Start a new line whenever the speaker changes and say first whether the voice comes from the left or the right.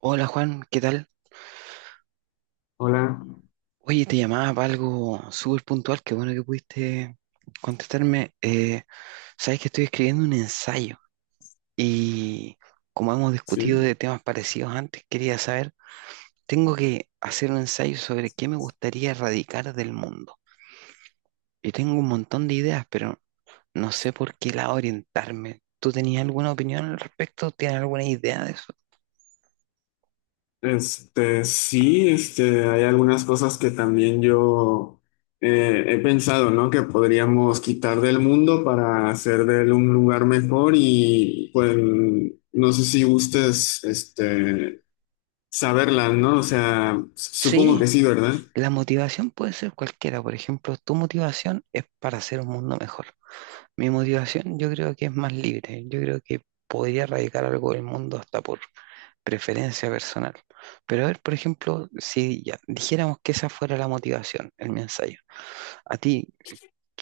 right: Hola Juan, ¿qué tal?
left: Hola,
right: Oye, te llamaba para algo súper puntual, qué bueno que pudiste contestarme. Sabes que estoy escribiendo un ensayo y como hemos discutido
left: sí.
right: de temas parecidos antes, quería saber, tengo que hacer un ensayo sobre qué me gustaría erradicar del mundo. Y tengo un montón de ideas, pero no sé por qué lado orientarme. ¿Tú tenías alguna opinión al respecto? ¿Tienes alguna idea de eso?
left: Sí, hay algunas cosas que también yo he pensado, ¿no? Que podríamos quitar del mundo para hacer de él un lugar mejor y pues no sé si gustes, saberlas, ¿no? O sea, supongo que
right: Sí,
left: sí, ¿verdad?
right: la motivación puede ser cualquiera. Por ejemplo, tu motivación es para hacer un mundo mejor. Mi motivación yo creo que es más libre, yo creo que podría erradicar algo del mundo hasta por preferencia personal. Pero a ver, por ejemplo, si ya dijéramos que esa fuera la motivación, el mensaje, a ti,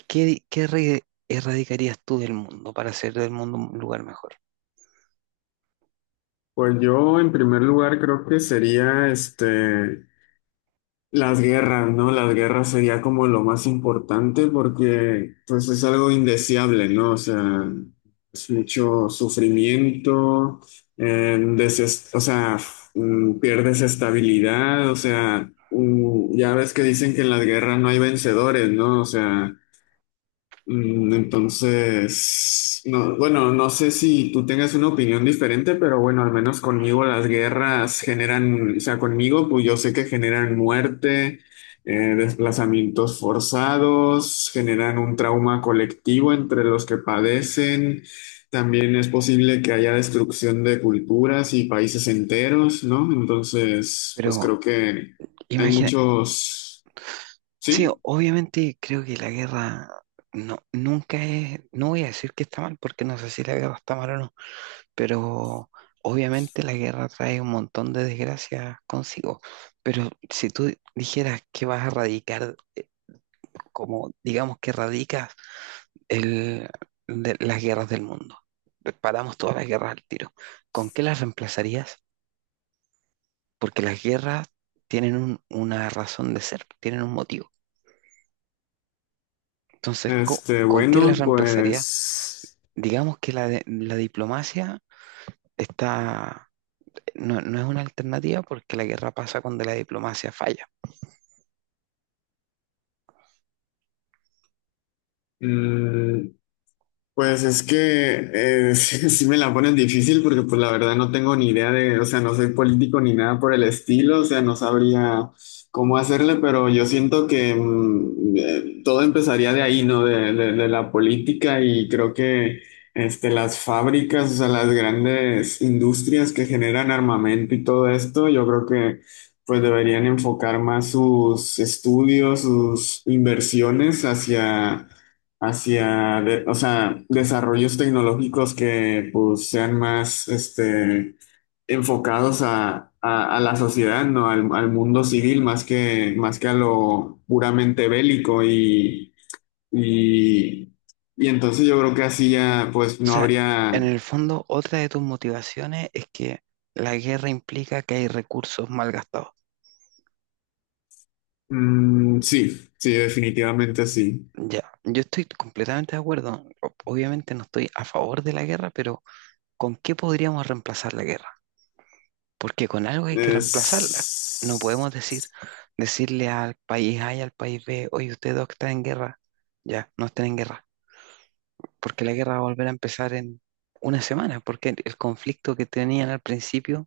right: ¿qué, qué re- erradicarías tú del mundo para hacer del mundo un lugar mejor?
left: Pues yo en primer lugar creo que sería, las guerras, ¿no? Las guerras sería como lo más importante porque pues es algo indeseable, ¿no? O sea, es mucho sufrimiento, pierdes estabilidad, o sea, ya ves que dicen que en las guerras no hay vencedores, ¿no? O sea, entonces, no, bueno, no sé si tú tengas una opinión diferente, pero bueno, al menos conmigo las guerras generan, o sea, conmigo, pues yo sé que generan muerte, desplazamientos forzados, generan un trauma colectivo entre los que padecen. También es posible que haya destrucción de culturas y países enteros, ¿no? Entonces, pues
right: Pero
left: creo que hay
right: imagina,
left: muchos,
right: sí,
left: sí.
right: obviamente creo que la guerra no, nunca es, no voy a decir que está mal, porque no sé si la guerra está mal o no, pero obviamente la guerra trae un montón de desgracias consigo. Pero si tú dijeras que vas a erradicar, como digamos que erradicas el, las guerras del mundo, paramos todas las guerras al tiro, ¿con qué las reemplazarías? Porque las guerras una razón de ser, tienen un motivo. Entonces, ¿con qué las
left: Bueno,
right: reemplazarías?
left: pues.
right: Digamos que la diplomacia está, no es una alternativa porque la guerra pasa cuando la diplomacia falla.
left: Mm, Pues es que sí, sí me la ponen difícil porque pues la verdad no tengo ni idea de, o sea, no soy político ni nada por el estilo, o sea, no sabría cómo hacerle, pero yo siento que todo empezaría de ahí, ¿no? De la política y creo que las fábricas, o sea, las grandes industrias que generan armamento y todo esto, yo creo que pues deberían enfocar más sus estudios, sus inversiones hacia o sea, desarrollos tecnológicos que pues sean más enfocados a, a la sociedad, ¿no? Al, al mundo civil más que a lo puramente bélico y, y entonces yo creo que así ya pues
right: O
left: no
right: sea, en
left: habría,
right: el fondo, otra de tus motivaciones es que la guerra implica que hay recursos mal gastados.
left: mm, sí, sí, definitivamente sí.
right: Ya, yo estoy completamente de acuerdo. Obviamente no estoy a favor de la guerra, pero ¿con qué podríamos reemplazar la guerra? Porque con algo hay que reemplazarla. No podemos
left: Es,
right: decir, Decirle al país A y al país B, oye, ustedes dos que están en guerra, ya, no estén en guerra, porque la guerra va a volver a empezar en una semana, porque el conflicto que tenían al principio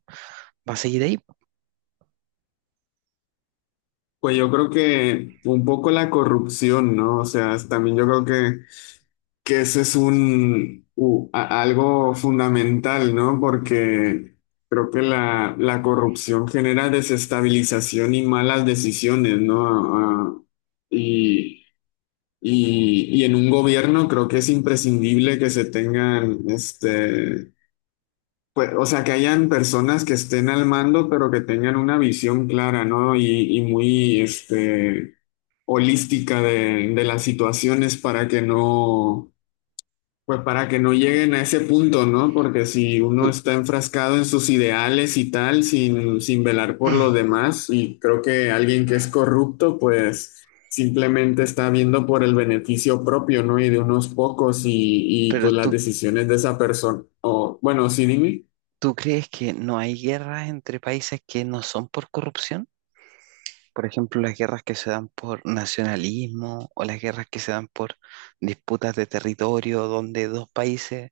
right: va a seguir ahí.
left: pues yo creo que un poco la corrupción, ¿no? O sea, también yo creo que ese es un algo fundamental, ¿no? Porque creo que la corrupción genera desestabilización y malas decisiones, ¿no? Y, y en un gobierno creo que es imprescindible que se tengan, pues, o sea, que hayan personas que estén al mando, pero que tengan una visión clara, ¿no? Y muy, holística de las situaciones para que no pues para que no lleguen a ese punto, ¿no? Porque si uno
right: Tú-
left: está enfrascado en sus ideales y tal, sin, sin velar por los demás, y creo que alguien que es corrupto, pues simplemente está viendo por el beneficio propio, ¿no? Y de unos pocos y
right: Pero
left: pues las
right: tú,
left: decisiones de esa persona. O bueno, sí, dime.
right: ¿Tú crees que no hay guerras entre países que no son por corrupción? Por ejemplo, las guerras que se dan por nacionalismo o las guerras que se dan por disputas de territorio donde dos países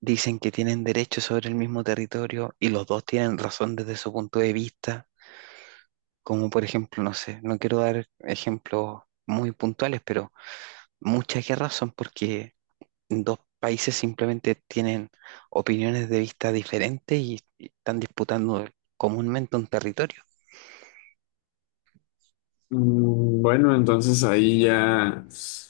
right: dicen que tienen derecho sobre el mismo territorio y los dos tienen razón desde su punto de vista. Como por ejemplo, no sé, no quiero dar ejemplos muy puntuales, pero muchas guerras son porque dos países simplemente tienen opiniones de vista diferentes y están disputando comúnmente un territorio.
left: Bueno, entonces ahí ya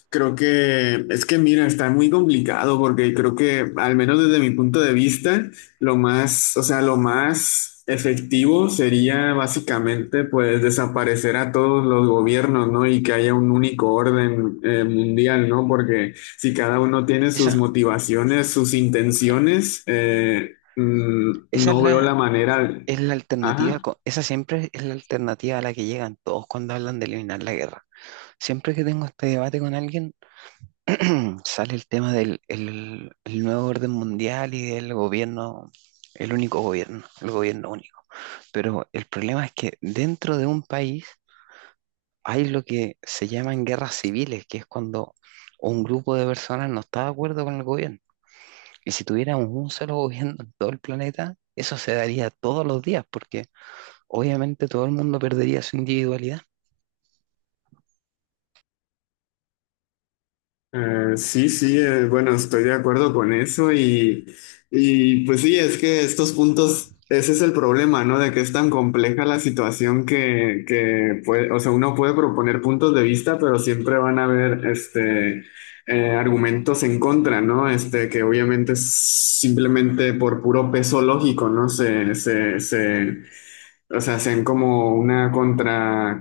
left: creo que es que mira, está muy complicado porque creo que al menos desde mi punto de vista, lo más, o sea, lo más efectivo sería básicamente pues desaparecer a todos los gobiernos, ¿no? Y que haya un único orden mundial, ¿no? Porque si cada uno tiene
right: Esa,
left: sus motivaciones, sus intenciones,
right: esa es
left: no veo la manera.
right: es la alternativa,
left: Ajá.
right: esa siempre es la alternativa a la que llegan todos cuando hablan de eliminar la guerra. Siempre que tengo este debate con alguien, sale el tema del el nuevo orden mundial y del gobierno, el único gobierno, el gobierno único. Pero el problema es que dentro de un país hay lo que se llaman guerras civiles, que es cuando un grupo de personas no está de acuerdo con el gobierno. Y si tuviéramos un solo gobierno en todo el planeta, eso se daría todos los días, porque obviamente todo el mundo perdería su individualidad.
left: Sí, sí, bueno, estoy de acuerdo con eso y pues sí, es que estos puntos, ese es el problema, ¿no? De que es tan compleja la situación que puede, o sea, uno puede proponer puntos de vista, pero siempre van a haber, argumentos en contra, ¿no? Que obviamente es simplemente por puro peso lógico, ¿no? Se, o sea, hacen como una contra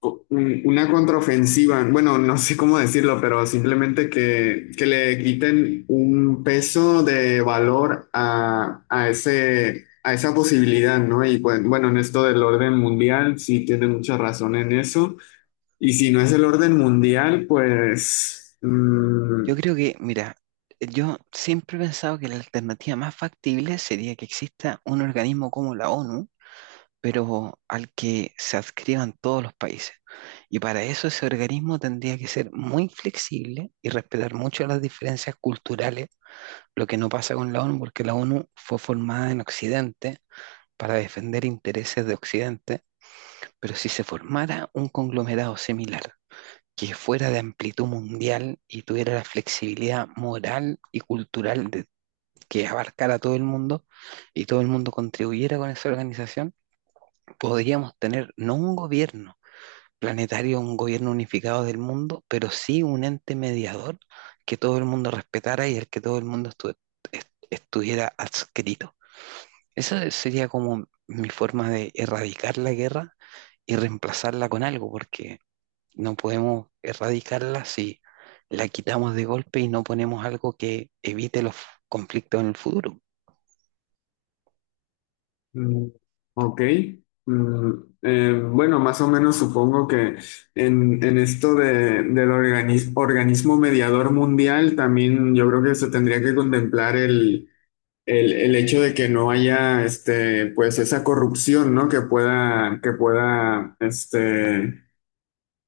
left: una contraofensiva, bueno, no sé cómo decirlo, pero simplemente que le quiten un peso de valor a ese, a esa posibilidad, ¿no? Y pues, bueno, en esto del orden mundial, sí tiene mucha razón en eso. Y si no es el orden mundial, pues mm,
right: Yo creo que, mira, yo siempre he pensado que la alternativa más factible sería que exista un organismo como la ONU, pero al que se adscriban todos los países. Y para eso ese organismo tendría que ser muy flexible y respetar mucho las diferencias culturales, lo que no pasa con la ONU, porque la ONU fue formada en Occidente para defender intereses de Occidente, pero si se formara un conglomerado similar, que fuera de amplitud mundial y tuviera la flexibilidad moral y cultural de, que abarcara todo el mundo y todo el mundo contribuyera con esa organización, podríamos tener no un gobierno planetario, un gobierno unificado del mundo, pero sí un ente mediador que todo el mundo respetara y al que todo el mundo estuviera adscrito. Esa sería como mi forma de erradicar la guerra y reemplazarla con algo, porque no podemos erradicarla si la quitamos de golpe y no ponemos algo que evite los conflictos en el futuro.
left: mm, ok. Mm, bueno, más o menos supongo que en esto del organismo mediador mundial también yo creo que se tendría que contemplar el hecho de que no haya pues esa corrupción, ¿no? Que pueda,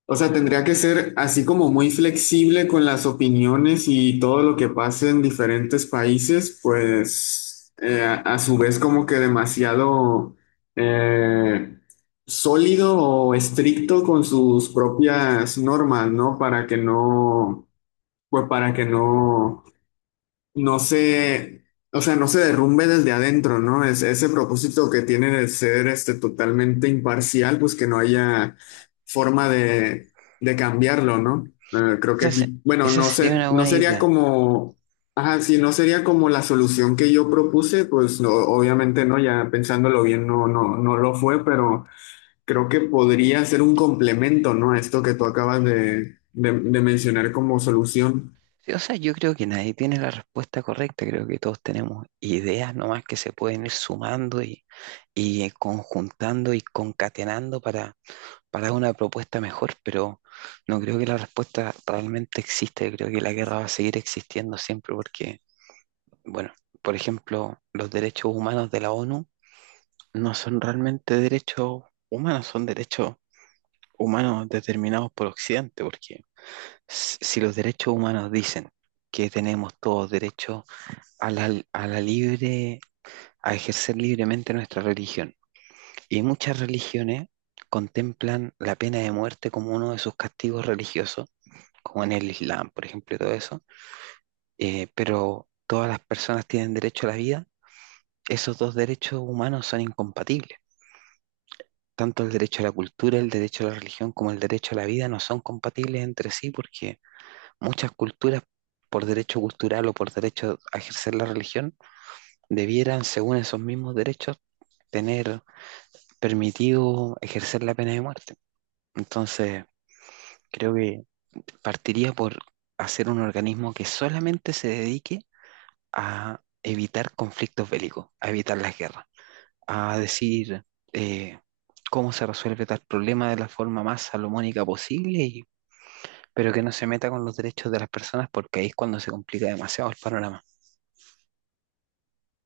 left: o sea, tendría que ser así como muy flexible con las opiniones y todo lo que pase en diferentes países, pues a su vez como que demasiado eh, sólido o estricto con sus propias normas, ¿no? Para que no, pues para que no no se, o sea, no se derrumbe desde adentro, ¿no? Es, ese propósito que tiene de ser totalmente imparcial, pues que no haya forma de cambiarlo, ¿no? Creo que
right: Esa, se-
left: aquí, bueno,
right: esa
left: no
right: sería
left: sé,
right: una
left: no
right: buena
left: sería
right: idea.
left: como, ajá, sí, no sería como la solución que yo propuse, pues no, obviamente no, ya pensándolo bien, no, no, no lo fue, pero creo que podría ser un complemento, ¿no? A esto que tú acabas de mencionar como solución.
right: Sí, o sea, yo creo que nadie tiene la respuesta correcta, creo que todos tenemos ideas nomás que se pueden ir sumando y conjuntando y concatenando para una propuesta mejor, pero no creo que la respuesta realmente exista. Yo creo que la guerra va a seguir existiendo siempre porque, bueno, por ejemplo, los derechos humanos de la ONU no son realmente derechos humanos, son derechos humanos determinados por Occidente, porque si los derechos humanos dicen que tenemos todos derecho a a la libre, a ejercer libremente nuestra religión, y muchas religiones contemplan la pena de muerte como uno de sus castigos religiosos, como en el Islam, por ejemplo, y todo eso, pero todas las personas tienen derecho a la vida, esos dos derechos humanos son incompatibles. Tanto el derecho a la cultura, el derecho a la religión, como el derecho a la vida no son compatibles entre sí porque muchas culturas, por derecho cultural o por derecho a ejercer la religión, debieran, según esos mismos derechos, tener permitido ejercer la pena de muerte. Entonces, creo que partiría por hacer un organismo que solamente se dedique a evitar conflictos bélicos, a evitar las guerras, a decir eh, cómo se resuelve tal problema de la forma más salomónica posible, pero que no se meta con los derechos de las personas porque ahí es cuando se complica demasiado el panorama.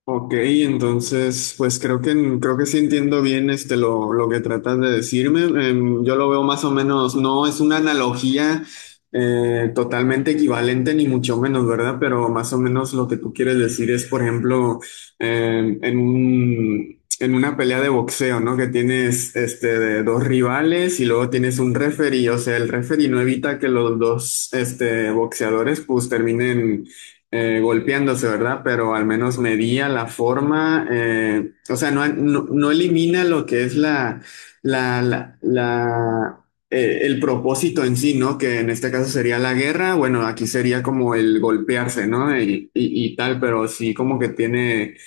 left: Ok, entonces, pues creo que sí entiendo bien este lo que tratas de decirme. Em, yo lo veo más o menos, no es una analogía totalmente equivalente, ni mucho menos, ¿verdad? Pero más o menos lo que tú quieres decir es, por ejemplo, en un en una pelea de boxeo, ¿no? Que tienes este de dos rivales y luego tienes un referee, o sea, el referee no evita que los dos este boxeadores pues terminen golpeándose, ¿verdad? Pero al menos medía la forma, o sea, no, no, no elimina lo que es la, el propósito en sí, ¿no? Que en este caso sería la guerra, bueno, aquí sería como el golpearse, ¿no? Y tal, pero sí como que tiene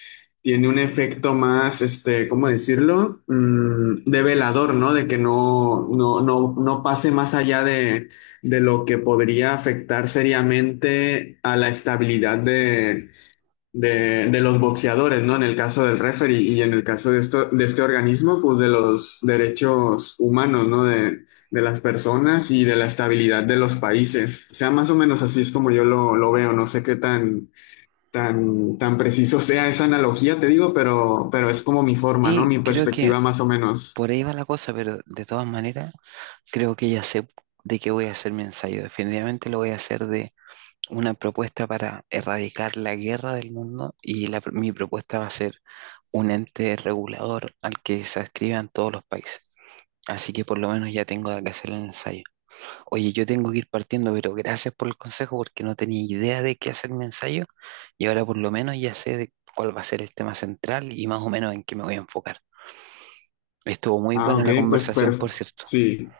left: tiene un efecto más, ¿cómo decirlo? De velador, ¿no? De que no, no, no, no pase más allá de lo que podría afectar seriamente a la estabilidad de los boxeadores, ¿no? En el caso del referee y en el caso de, esto, de este organismo, pues de los derechos humanos, ¿no? De las personas y de la estabilidad de los países. O sea, más o menos así es como yo lo veo. No sé qué tan tan, tan preciso sea esa analogía, te digo, pero es como mi forma, ¿no?
right: Sí,
left: Mi
right: creo que
left: perspectiva más o menos.
right: por ahí va la cosa, pero de todas maneras creo que ya sé de qué voy a hacer mi ensayo. Definitivamente lo voy a hacer de una propuesta para erradicar la guerra del mundo y mi propuesta va a ser un ente regulador al que se adscriban todos los países. Así que por lo menos ya tengo de qué hacer el ensayo. Oye, yo tengo que ir partiendo, pero gracias por el consejo porque no tenía idea de qué hacer mi ensayo y ahora por lo menos ya sé de cuál va a ser el tema central y más o menos en qué me voy a enfocar. Estuvo muy
left: Ah,
right: buena
left: ok,
right: la
left: pues
right: conversación, por
left: perfecto.
right: cierto.
left: Sí,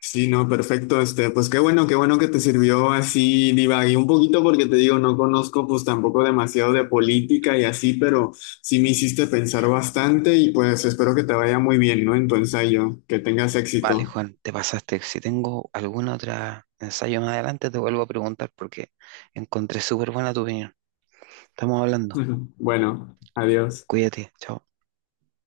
left: sí, no, perfecto. Pues qué bueno que te sirvió así, divagué un poquito porque te digo, no conozco pues tampoco demasiado de política y así, pero sí me hiciste pensar bastante y pues espero que te vaya muy bien, ¿no? En tu ensayo, que tengas
right: Vale,
left: éxito.
right: Juan, te pasaste. Si tengo alguna otra ensayo más adelante, te vuelvo a preguntar porque encontré súper buena tu opinión. Estamos hablando.
left: Bueno, adiós.
right: Cuídate. Chao.